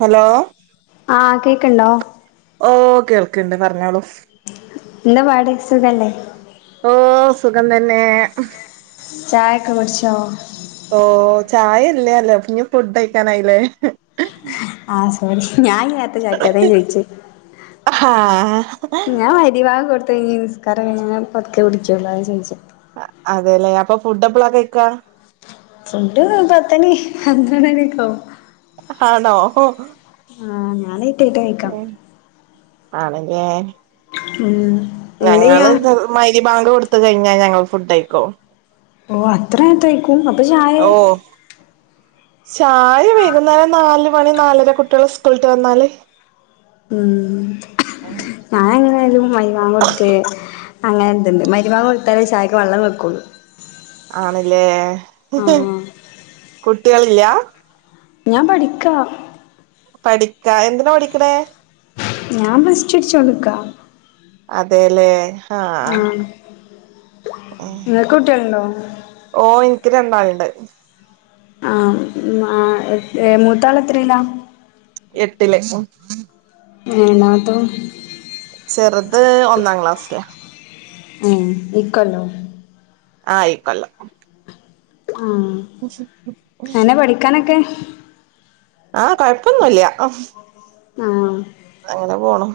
Hello ക്കണ്ടോ ഓ കേൾക്കണ്ട് പറഞ്ഞളൂ എന്താ പാട് സുഖല്ലേ ഓ സുഖം തന്നെ ചായൊക്കെ കുടിച്ചോ ഓ ചായല്ലേല്ലേ ഇഞ് ഫുഡ് കഴക്കാനായില്ലേ ആ സോറി ഞാനീ നേരത്തെ ചായുടിച്ചേ അത ചോയിചെ ആ ഞാൻ മഗ്‌രിഭാങ് കൊടുത്ത കഴിഞ് നിസ്കാരം കഴിഞ്ഞ പത്ക്കെ കുടിച്ചൊള്ളു അതെല്ലേ അപ്പൊ ഫുഡ് എപ്പളാ കഴിക്ക ഫുഡ് പത്തണി പന്ത്രമണിയൊക്കെയാവും. ആണോ? ഹൊ ആ ഞാൻ ലെയ്റ്റായിട്ടാ കയിക്ക ആണങ്കേ! ഉം! എന്തെയ്യാ ഞങ്ങള് മഗ്‌രിബാങ്ക് കൊടുത്തു കഴിഞ്ഞാ ഞങ്ങൾ ഫുഡ് കഴിക്കും. ഓ അത്രനേര്ത്തെ കഴിക്കും അപ്പ ചായേ? ഓ ചായ വൈകുന്നേരം നാലു മണി നാലര കുട്ടിയള് സ്ക്കൂൾട്ട് വന്നാല് ഉം ഞാ എങ്ങനെയായാലും മരിബാങ്കോട്ത്ത് അങ്ങനെ എന്ത്‌ണ്ട്? മഗ്‌രിബാങ്കൊടുത്താലേ ചായക്ക് വള്ളം വെക്കുള്ളു. ആണ്ല്ലേ? ആ കുട്ടിയളില്ലാ ഞാൻ പഠിക്ക പഠിക്കാ എന്തിനാ പഠിക്കണേ? ഞാൻ പ്ലസ് ടു പഠിച്ചോണ്ട് ക്കാ അതെല്ലേ? ആ ഇങ്ങക്ക് കുട്ട്യേള് ണ്ടോ? ഓ! ഇൻക്ക് രണ്ടാൾണ്ട്. ആ! ആ! മൂത്താള് എത്രില? എട്ടില് ഉം [unintelligible] ചെറുത് ഒന്നാം ക്ലാസ്സിലാ ഉം ഇക്കൊല്ലോ ആ ഇക്കൊല്ലം. ആ! എങ്ങനെ പഠിക്കാനൊക്കെ? ആഹ്! കൊഴപ്പൊന്നുല്ല. ആഹ്! അങ്ങനെ പോണം!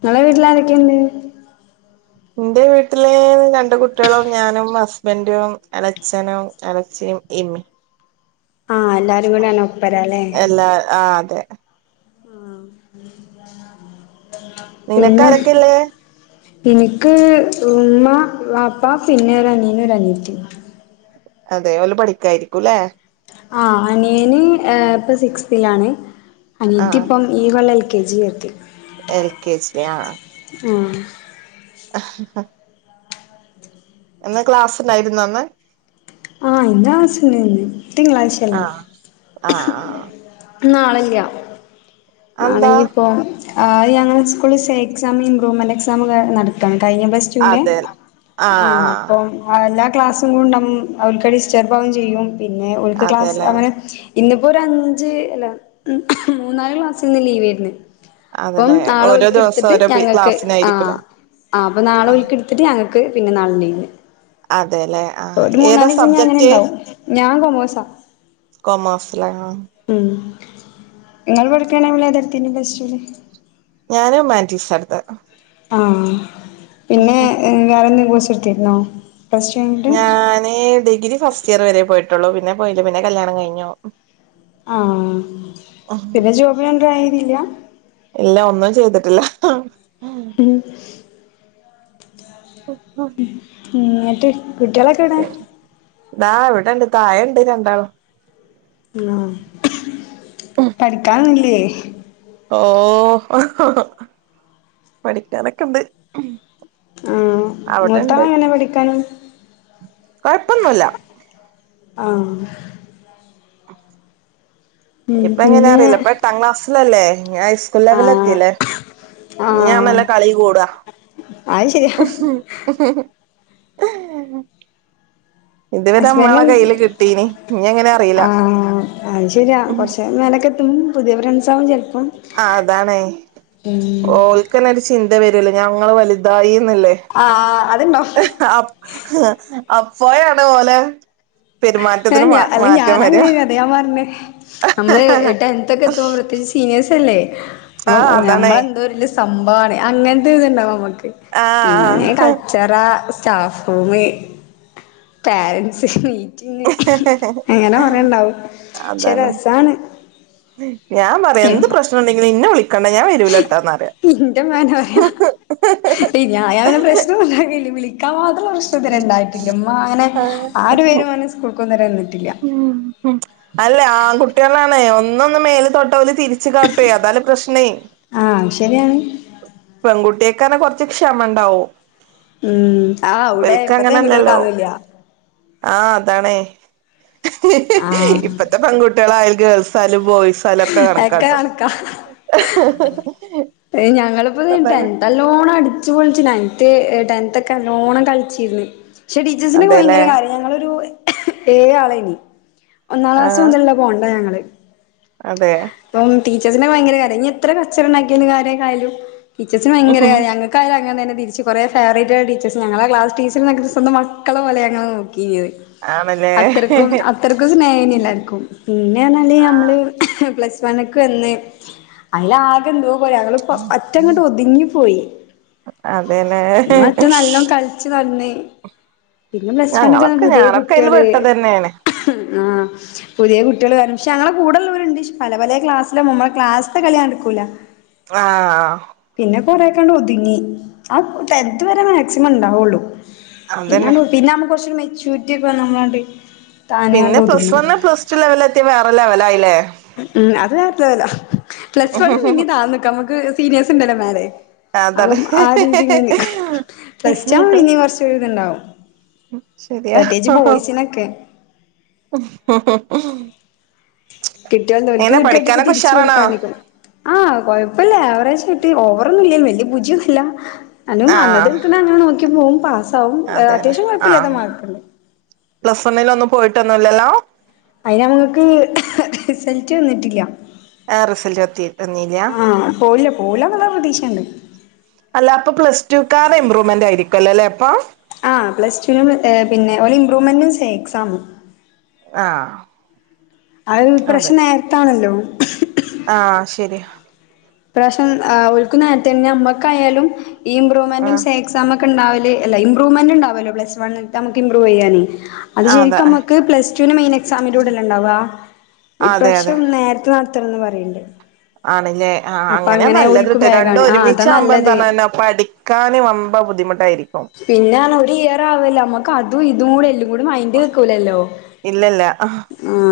ഇങ്ങളെ വീട്ടിലാരൊക്കെയുണ്ട്? ന്റെ വീട്ടില് രണ്ട് കുട്ടിയളും ഞാനും ഹസ്ബൻറും എളച്ഛനും എളച്ചി ഇമ്മീം ആഹ് എല്ലാരും കൂടെയാണ് ഒപ്പരല്ലേ എല്ലാ ആ! അതെ! ആഹ്! നിനക്ക് പിന്നെ? ആരൊക്കെല്ലേ ഇനിക്ക് ഉമ്മ വാപ്പ പിന്നെ ഒരു അനിയനും ഒരനിയത്തിം. അതെ ഓല് പഠിക്കായിരിക്കൂല്ലേ? ആഹ്! അനിയന് ഇപ്പൊ സിക്സ് തിൽ ആണ്. അനീത്തി ആഹ് ഇപ്പം ഈ കൊല്ലം എ കെ ജി ചേർത്തി. L K G. ആഹ് ആഹ് [unintelligible] ഇന്ന് ക്ലാസ്ണ്ടായിരുന്നോ ഇന്ന്? ആ ഇന്ന് ക്ലാസ്സുണ്ടെനി ന്ന് ആഹ്! ആഹ്! ആഹ നാളെല്ല. അതെന്താ നാളെന്നിപ്പോ? ഞങ്ങളെ സ്കൂളിൽ സേ എക്സാം ഇമ്പ്രൂവ്മെന്റ് എക്സാം ഒക്കെ നടക്കാണ്. കഴിഞ്ഞ പ്ലസ് ടു ൻ്റെ അതെ ആ ആഹ് ആഹ് അപ്പം ക്ലാസ്സും കൊണ്ട് അവർക്ക് ഡിസ്റ്റർബ് ആകും ചെയ്യും. പിന്നെ ഓൽക്ക് ക്ലാസ് അതെല്ലേ അങ്ങനെ ഇന്നിപ്പോ ഒരു അഞ്ച് അല്ല മൂന്നാല് ക്ലാസ്സ് ഇന്ന് ലീവേര്ന്ന് അപ്പം അതല്ലെ നാളെ ഓരോ ഓൽക്ക് ദിവസം ഇട്ത്തിട്ട് ഓരോ പി ഞങ്ങക്ക് ആ ക്ലാസ്സിനായിരിക്കുംല്ലേ ആ അപ്പൊ നാളെ ആ ഓൽക്ക് ഇട്ത്തിട്ട് ഞങ്ങക്ക്! പിന്നെ നാളെ ലീവ് അതെല്ലെ ആ ഒരു ഏതാ മൂന്നാലീസം ഇഞ് അങ്ങനെ സബ്ജക്ട് ഇണ്ടാവും ഞാൻ കൊമോസാ കൊമേഴ്സില ഉം ഇങ്ങള് പഠിക്കണന്ന് ഏതാട്ത്തീ നെ പ്ലസ് ടൂന്ന് ഞാന് ഉമാൻറ്റീസ് എടുത്ത ആ പിന്നെ വേറെന്തെ കോയ്‌സ് എടുത്തിരുന്നോ പ്ലസ് ടു കഴിഞ്ഞിട്ട് ഞാനേ ഡിഗ്രി ഫസ്റ്റ് ഇയർ വരെ പോയിട്ടുള്ളൂ. പിന്നെ പോയില്ല. പിന്നെ കല്യാണം കയിഞ്ഞു. ആ പിന്നെ ജോബിനൊന്നും ട്രൈ ചെയ്തില്ല? ഇല്ല ഒന്നും ചെയ്തിട്ടില്ല. ഉം എന്നട്ട് കുട്ടികളൊക്കെ ഏവ്ടെ? ദാ ഇവ്ടെ ഇണ്ട് തായണ്ട് രണ്ടാളും ഉം പഠിക്കാനൊന്നുംല്ല്യേ? ഓ പഠിക്കാനൊക്കെണ്ട്. ആഹ് അവിടെ ഇണ്ട് മൂത്താള് എങ്ങനെ പഠിക്കാന് കൊഴപ്പൊന്നുല്ല ആ ഇപ്പ എങ്ങനാ? പിന്നെ റിലബ എട്ടാം ക്ലാസ്സിലല്ലേ? ഞ്ഞി ഹൈസ്കൂൾ ആഹ് ലെവലെത്തില്ലേ? ഞ്ഞി ആഹ് ആണല്ലോ കളി കൂടാ അത് ശരിയാ ഇതുവരെ നമ്മളെ ഹസ്ബൻഡും കയ്യില് കിട്ടീന് ഇനി എങ്ങനെ അറിയില്ല ആ അത് ശര്യാ കൊറച്ചഴിയുമ്പോ ഒക്കെത്തും പുതിയ ഫ്രണ്ട്സാവും ചില ആ അതാണേ ഓൽക്ക്ന്നേ ഒരു ചിന്ത വരല്ലോ ഞങ്ങള് വലുതായി ന്ന്ള്ള് ആഹ് അതുണ്ടാവും അപ്പയോണ് ഓലെ ഏ പെരുമാറ്റത്തിന് ഞ മാ അല്ല മാറ്റം വരിക ഞാനാങ്ങനേണ് അതാ ഞാൻ പറഞ്ഞേ അമ്മള് ടെൻത് ഒക്കെ എത്ത്മ്പോ പ്രത്യേക്ച്ച് സീനിയേഴ്സ് സല്ലേ ആഹ് അപ്പ അതാണേ ഞമ്മളന്തോ വല്യ സംഭവാണ്. അങ്ങനത്തെ ഒര് ഇത്ണ്ടാവും നമ്മക്ക് പിന്നെ ആഹ് കച്ചറ സ്റ്റാഫ്‌റൂമ്. പാരൻറ്റ്സ്. ന്ന് അങ്ങനെ കൊറേണ്ടാവും പക്ഷേ അതാണ് രസാണ്. ഞാൻ പറയും എന്ത് പ്രശ്നണ്ടെങ്കിലും ഇന്നെ വിളിക്കണ്ട ഞാൻ വരൂല്ലാട്ടാന്ന്റിയ ഇന്റെമ്മങ്ങനാ പറയാ. ഞായാങ്ങനെ പ്രശ്നോംല്ലാക്കല്ലേ വിളി ക്കാം മാത്രള്ള പ്രശ്നം ഇതുവരേണ്ടായിട്ടില്ല. ഉമ്മ അങ്ങനെ ആ ഒരു പേരും പറഞ്ഞ് സ്കൂൾക്ക് വന്നിട്ടൊന്നുല്ല. ഉം ഉം അല്ല ആൺകുട്ടികളാണേ ഒന്ന ഒന്ന് മേല് തൊട്ടാ ഓല് തിരിച്ച് കാട്ട്വേ. അതാല് പ്രശ്നേ ആ അത് ശരിയാണ്. പെൺകുട്ടിയേക്കാണേ കൊറച്ച് ക്ഷമണ്ടാവും. ഉം ആ അവ്ടെ ഇപ്പത്തെ പെൺകുട്ട്യോൾക്ക് അതൊന്നുല്ല. ആ അതാണേ ആഹ് ഇപ്പത്തെ പെൺകുട്ടികളായാൽ ഗേൾസായാലും ബോയ് സാലൊക്കെ ഒക്കെ കണക്കാട്ടോ കണക്കാ അതാണ് ടെൻതല്ലോണം അടിച്ചു പൊളിച്ച്ന്. നയൻത് ടെൻത് ഒക്കെ നല്ലോണം കളിച്ചിന്ന്. പക്ഷേ ടീച്ചേഴ്സിനൊക്കെ ഭയങ്കര അതെല്ലേ കാര്യാ. ഞങ്ങളൊരു ഏഴാളേനി ഒന്നാം ക്ലാസ് ആഹ് മൊതലുള്ള ബോണ്ടാ ഞങ്ങള്. അതെ ടീച്ചേഴ്സിനോക്കെ ഭയങ്കര കാര്യേർന്നു. ഇഞ്ഞി എത്ര കച്ചറ ഉണ്ടാക്കിയായാലും ആരൊക്കെ ആയാലും ടീച്ചേഴ്സ്ന് ഭയങ്കര കാര്യാ. ഞങ്ങൾക്കായാലും അങ്ങനന്നേ തിരിച്ച് കൊറെ ഫേവററ്റ്ള്ള ടീച്ചേഴസ്. ഞങ്ങളുടെ ക്ലാസ് ടീച്ചർനോക്കെ സ്വന്തം മക്കളെ പോലെ ഞങ്ങളെ നോക്ക് യ്യ് ആണല്ലേ അത്രക്കും അത്രക്കും സ്നേഹയ്ന് എല്ലാര്ക്കും. പിന്നേണെങ്കില് ഞമ്മള് ആഹ് ഹ് പ്ലസ് വൺക്ക് വന്ന്. അതിലാകെ എന്തോപോലെ അതില് പറ്റെങ്ങട് ഒതുങ്ങിപ്പോയി. അതേലെ നല്ലോം കളിച്ച് നടന്ന് പിന്നെ പ്ലസ് വണ്ണോക്കെ ഞങ്ങളൊക്കെ പുത്യേ ഞാനൊക്കെ അയില് കുട്യാള് പെട്ടത് തന്നെയാണ് ആ പുത്യേ കുട്ട്യോള് കാരണം പക്ഷേ അങ്ങനെ കൂടെള്ളോ ണ്ട് ഷ് പല പലേ ക്ലാസില. നമ്മ ക്ലാസ്ത്തെ കളി നടക്കൂല്ല. ആ പ്പോ കൊറക്കങ്ങട്ട് ഒതുങ്ങി. ആ ടെൻത് വരെ മാക്സിമം ഉണ്ടാവൊള്ളു. അതന്നെ പിന്നെങ്ങ് പിന്നമ്മക്ക് കൊറച്ചൊരു മെച്യൂരിറ്റി ഒക്കെ നമ്മളങ്ങ്‌ട് പിന്ന പ്ലസ് വണ്ണ് പ്ലസ് ടു ലെവലത്ത്യാ വേറെ ലെവലായില്ലേ? ഉം ഉം അത് [unintelligible] പ്ലസ് വണ് പിന്നീ താന്ന്ക്കാ മക്ക് സീനിയേഴ്സ്ണ്ടല്ലൊ മേലെ. ആതാണ്. അപ്പം ആ രീതില് ഇങ്ങനെ നിക്കും പ്ലസ് ടു ആവുമ്പം പിന്നിം കൊർച്ചൊരു ഇത്ണ്ടാവും ശരിയാ പ്രത്യേകിച്ച് ബോയ്സിനൊക്കെ കിട്ടിയോൽതോൽക് എങ്ങനെ കിട്ടിയടിയോക്കെ പഠിക്കാനൊക്കെ തിരിച്ച് ഉഷാറാണോ കൊടുക്കാണ്ടിരികുവോ. ആ കൊഴപ്പല്ല അവറേ ച്ചൂട്ടി ഓവറൊന്നുല്യ വല്യ ഭുജിയൊന്നല്ല [unintelligible] അന്നത് ആഹ് അങ്ങനെ നോക്കി പോകും പാസ് സാകും. അതെന്നെ അത്യാവശ്യം കുഴപ്പല്യാത്ത ആഹ് മാർക്ക്ണ്ട്. പ്ലസ് വണ്ണിലൊന്നും പോയിട്ടൊന്നുല്ലല്ലോ? അയിന് അപ്പങ്ങക്ക് റിസൾറ്റ് വന്നിട്ടില്ല. ഏ റിസൾട് ഒത്തി വന്നീലാ? ആഹ് പോവില്ല പോവൂലാന്ന്ള്ള പ്രതീക്ഷണ്ട് അല്ല അപ്പൊ പ്ലസ്ടുക്കാറെ ഇമ്പ്രൂവ്മെന്റ് ആയിരിക്കല്ലൊ ല്ലേ? ആ പ്ലസ്ടുവിനും ഏ പിന്നെ ഒര് ഇമ്പ്രൂവ്മെന്റും സേ എക്സാമും. ആഹ്. അത് അതെ ഇപ്രശ്യം നേരത്താണല്ലോ ആഹ് ശരിയാ. ഇപ്രാശ്യം ആഹ് ഓൽകും നേരത്തെണ്. ഞമ്മക്കായാലും ഈ ഇംമ്പ്രൂവ്മെന്റും ആഹ് സേ എക്സാമൊ ക്ക ണ്ടാവല് അല്ല ഇമ്പ്രൂവ്മന്റ് ഉണ്ടാവലൊള്ളൂ. പ്ലസ് വണ്ണുതെ നമ്മക്ക് ഇമ്പ്രൂവ് ചെയ്യാനേ. അത് അതെ ശരിക്കും മ്മക്ക് പ്ലസ് ടുവിന് മെയിൻ എക്സാമിന്റെ കൂടെല്ലാ ഉണ്ടാവാ. അതെ അതെ ഇപ്രാശ്യം നേരത്തെ നടത്തണംന്ന് പറിണ്ട്. ആണ്ല്ലേ? ആഹ് അങ്ങനെയാ നല്ലത് ട്ടോ. രണ്ടും വേഗാണ് ആ അതാ ഒരുമിച്ച് ആവുമ്പോ നല്ലത് എന്താർഞര്നോ പഠിക്കാൻ വമ്പം ബുദ്ധിമുട്ടായിരി പിന്നെ ർഞാ ഒരു ഇയർ ആവല്ലോ. നമ്മക്ക് അതും ഇതും കൂടെ എല്ലും കൂടി മൈൻഡ്ല് നിക്കൂലല്ലോ. ല്ല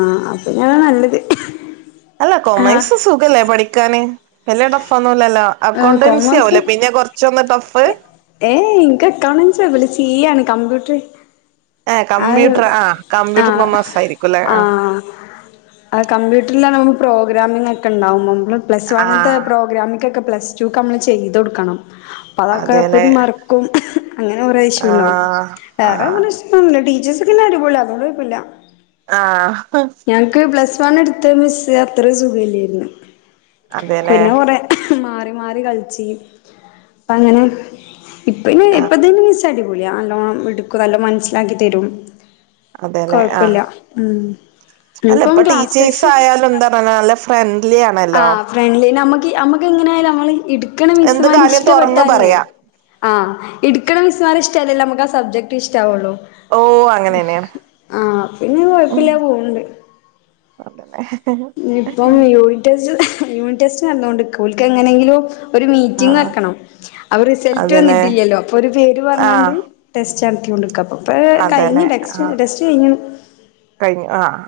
ആ അപ്പം നതാ നല്ലത് അല്ല ആ കൊമേഴ്സ് സുഖല്ലേ പഠിക്കാന് വല്യ ടഫ്ഒ ന്നുല്ലല്ലോ. അക്കൗണ്ടൻസി ആവുല്ലേ പിന്നെ കുറച്ചൊന്ന് ടഫ് ഏയ് ഇൻക്ക് അക്കൗണൻസി കൊഴപ്പല്ല സി എ ആണ് കമ്പ്യൂട്ടർ ഏ കമ്പ്യൂട്ടർ. ആ കമ്പ്യൂട്ടർ കൊമേഴ്സ് ആയിരിക്കുംല്ലെ ആഹ് അത് കമ്പ്യൂട്ടറിലാണ് നം പ്രോഗ്രാമിംഗൊക്കെണ്ടാവും. മ്മള് പ്ലസ് ആ വണ്ത്തെ പ്രോഗ്രാമിക്കൊക്കെ പ്ലസ് ടുക്ക് നമ്മൾ ചെയ്തൊട്ക്കണം. അപ്പതൊക്കെ അതേല്ലേ അപ്പൊത്തിന് മറക്കും. അങ്ങനെ കൊറേ ആ ഇഷ്യൂണ്ടാകും. ആ വേറെന്നറഞ്ഞ പിന്നെ ടീച്ചേഴ്സൊക്കെ പിന്നെ അടിപൊളിയാ. അതോണ്ടൊഴപ്പല്ല. ആഹ് തോനെട്ത്ത മിസ്സ് അത്ര സുഖല്ലായിന്നു. അതേല്ലെ മാറി മാറി കളിച്ചീ. പ്പങ്ങനെ ഇപ്പ യ്ന് ആ ഇപ്പെത്തേന് മിസ്സ്‌ അടി ക്കൂല നല്ലോണം ഇടുക്കും നല്ലോം മനസ്സിലാക്കി തരും. അതേല്ലേ ആ കൊഴപ്പല്ല ഉം അല്ല ഞ്പ്പം ഇപ്പൊ ക്ലാസ് ടീച്ചേഴ്സ് ടെസ്റ്റ്... ആയാലും എന്താ പറയണ നല്ല ഫ്രണ്ട്ലി ആ ആണല്ലോ ഫ്രണ്ലി നമു ക്കി നമ്മക്ക് എങ്ങനായാലും നമ്മള് ഇടുക്കണ എന്ത് മിസ്സുമാർ കാര്യം തുറന്ന് ഇഷ്ടപ്പെട്ടാൽല്ലേ. പറയാ ആഹ് ഇടുക്കണ മിസ്സുമാർ ഇഷ് ട്ടായാലല്ലേ മ്മക്ക് ആ സബ്ജക്ട് ഇഷ്ട്ടാവൊള്ളൂ. ഓ അങ്ങനെന്നെയാണ് ആഹ് പിന്നെ ഉം കൊഴപ്പില്യാ പോവ്ണ്ട് അതന്നെ ഇപ്പം യൂണിറ്റ് ടെസ്റ്റ് യൂണിറ്റ് ടെസ്റ്റ് നല്ലോണ്ട്ക്ക് ഓൽക്ക് എങ്ങനേങ്കിലും ഒരു ആ മീറ്റിംഗ് വെക്കണം അപ്പ റിസൾട്ട് അതേല്ലേ വന്നിട്ടില്ലല്ലോ അപ്പൊ ഒരു പേര് ആ പറഞ്ഞാണ്ട് ടെസ് [unintelligible] കൊണ്ട്ക്കാപ്പം ഇപ്പ കഴിഞ് അതേല്ലേ ടെക്സ്റ്റ് ആ ടെസ്റ്റ് കഴിഞ്ഞു. കഴിഞ്ഞു ആഹ്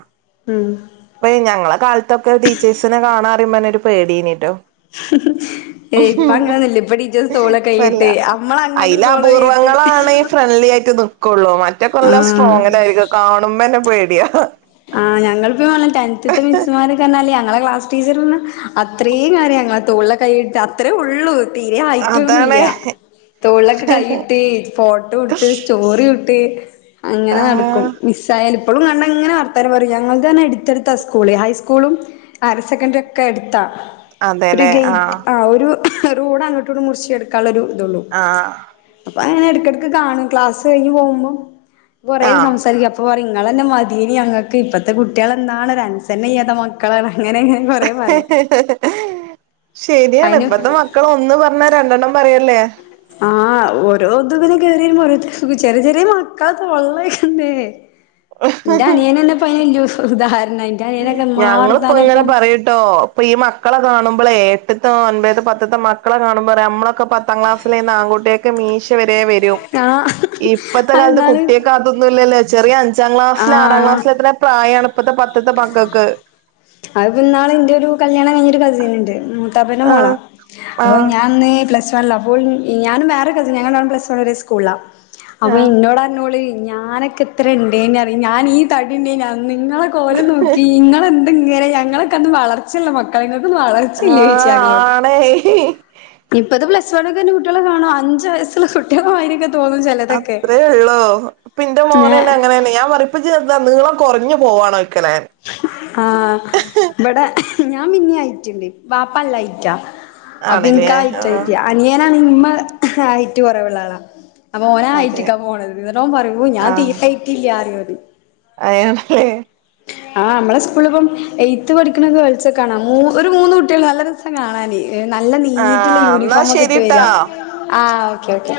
ത്യം പർഞ്ഞാ ഒരു പേട്യേനി ട്ടോ ഏയ് ഇപ്പ അങ്ങനൊന്നുല്ല ഇപ്പ ടീച്ചേഴ്സ് തോളെ ഇപ്പല്ല. കൈയിട്ട് അമ്മള് അങ്ങട്ട് തോളെ അയിലപൂർവങ്ങ കൈയിട്ട് ങ്ങളാണ് ഇ ഫ്രണ്ട്ലി ആയിട്ട് നിക്കൊള്ളൂ. മറ്റൊക്കെ ല്ലോം ആഹ് സ്ട്രോങ്ങിലായിരിക്കും. കാണുമ്പന്നെ പേടിയാ. ആ. ഞങ്ങള് പ്പം [unintelligible] ടെൻത്ത്ത്തെ മിസ്സ്മാര്കർഞ്ഞാല് ഞങ്ങളെ ക്ലാസ് ടീച്ചറർഞ അത്രയും കാര്യം അങ്ങെ തോള്ല കൈയിട്ട് അത്രേ ഉള്ളൂ തീരെ അതാണ് ഹൈറ്റൊന്നുല്ലൃ തൊള്ലൊക്കെ കൈയിട്ട് ഫോട്ടോ കൊടുത്ത് സ്റ്റോറി ട്ട് അങ്ങനെ നടക്കും ആഹ് മിസ്സായൽ ഇപ്പോഴും കണ്ടങ്ങനെ വെ പറയും ഞങ്ങൾക്ക് തന്നെ എടുത്തെടുത്താ സ്കൂള് ഹൈസ്കൂളും ഹയർ സെക്കൻററി ഒക്കെ അടുത്താ ത്രി അതെല്ലേ ഗേറ്റ് ആഹ് ആ ഒരു റോഡങ്ങോട്ടോണ്ട് മുറിച്ചെടുക്കാനുള്ളൊരു ഇതുള്ളൂ ആഹ് അ ഏടക്കിടക്ക് കാണും ക്ലാസ് കഴിഞ് പോവുംമ്പോ കൊറെ ആഹ് സംസാരിക്കാം അപ്പ പറയും നിങ്ങളന്നെ മതീനി ഞങ്ങൾക്ക് ഇപ്പത്തെ കുട്ടികളെന്താണ് ഒരൻസർണ ചെയ്യാത്ത മക്കളാണ് ശെരിയാണ് അയിന് ഇപ്പത്തെ മക്കള ഒന്ന് പറഞ്ഞാ രണ്ടെണ്ണം പറയല്ലേ ആഹ് ഓരോ ഇത്ങ്ങനെ കേറീ വെരുംമ്പ ഓരോര്ത്ത ചെറിയ ചെറിയ മക്കളൊക്കെ ഉള്ളതല്ലേ എന്റെ അനിയനന്നെ പ്പ ഇലു ഉദാഹരണ ഞങ്ങളിപ്പോ ഇങ്ങനെ പറയ്ട്ടോ ഇപ്പൊ ഈ മക്കളക്കെ കാണുമ്പളെ എട്ട്ത്ത അൻപത്ത്തെ പത്തത്തെ മക്കളെ കാണുമ്പോ പറയ നമ്മള പത്താം ക്ലാസ്സൽന്ന് ആൺകുട്ടിയൊക്കെ മീശ വരെ വരും ആഹ് ഇപ്പഴത്തെ കാലത്ത് അതെന്നാള് കുട്ടിയക്കെ അതൊന്നും ഇല്ലല്ലേ ചെറിയ അഞ്ചാം ക്ലാസ്സില് ആറാം ആഹ് ക്ലാസ്സില എത്ര പ്രായാണ് ഇപ്പഴത്തെ പത്തത്തെ പക്കക്ക് അത് പിന്നാളെ ഇന്റെയ ഒരു കല്യാണം ക ഒരു കസിൻ ഇണ്ട് മൂത്താപ്പന്റെ മോളാ ആഹ് അപ്പ ആഹ് ഞാൻന്ന് പ്ലസ് അപ്പോ ഞാനും വേറെ കസിൻ ഞങ്ങൾ രണ്ടാളും പ്ലസ് വൺ ഒരെ സ്കൂള്ലാ അപ്പൊ ആഹ് എന്നോട് അനോള് ഞാനൊക്കെത്ര ഉണ്ടേന് അർയോ ഞൻ ഈ തടിയുണ്ടാര്ന്ന് അന്ന് നിങ്ങള കോലം നോക്കീ നിങ്ങള ഇങ്ങനെ ഞങ്ങളൊക്കെന്ന വളർച്ച്ളള മക്കള ഇങ്ങൾക്കൊന്നും വളർച്ചില്ലേച്ചി ആഹ് ഞങ്ങളോട് ആണേ ഇപ്പത് പ്ലസ് വൺ ഒക്കെന്നെ കുട്ടികെ കാണോ അഞ്ചു വയസ്സുള്ള കുട്ടികള മായിരിക്ക അത്രേ ഉള്ളൂ പിന്റെ ഏഹ് മോനെന്നെ അങ്ങനെന്നെ ഞാൻ പറയിപ്പ ചെറ്ത നീളം കുറഞ്ഞു പോവാണോ ആഹ് ഇവിടെ ഞാൻ പിന്നെ അയിറ്റുണ്ട് പാപ്പല്ലയിറ്റാ അപ്പൊ ആണ്ല്ലേ ഇനിക ആഹ് ആയിറ്റായി അനിയനാണ് ഇമമ ആയിട്ട് കൊറവുളള ആളാ അപ്പ ഓനെ അതെ ആയിട്ടിക്കാ പോണത് എന്നിട്ടോൻ പറയ ഞാൻ ആഹ് തീർക്കായിട്ടില്ല എന്നു പറയും അയാണല്ലേ ആ നമ്മള സ്കുളിപ്പം എയ്ത്ത് പഠിക്കണ ഗേൾസ്ക്ക കാണാ ഒരു മൂന്ന് കുട്ടികൾ നല്ല രസം കാണാന് നല്ല നീറ്റുള്ള ആഹ് എന്നാ യൂണിഫോമിക്കിട്ട് ശരിട്ടാ വരാ ആ ഓക്കേ ഓക്കേ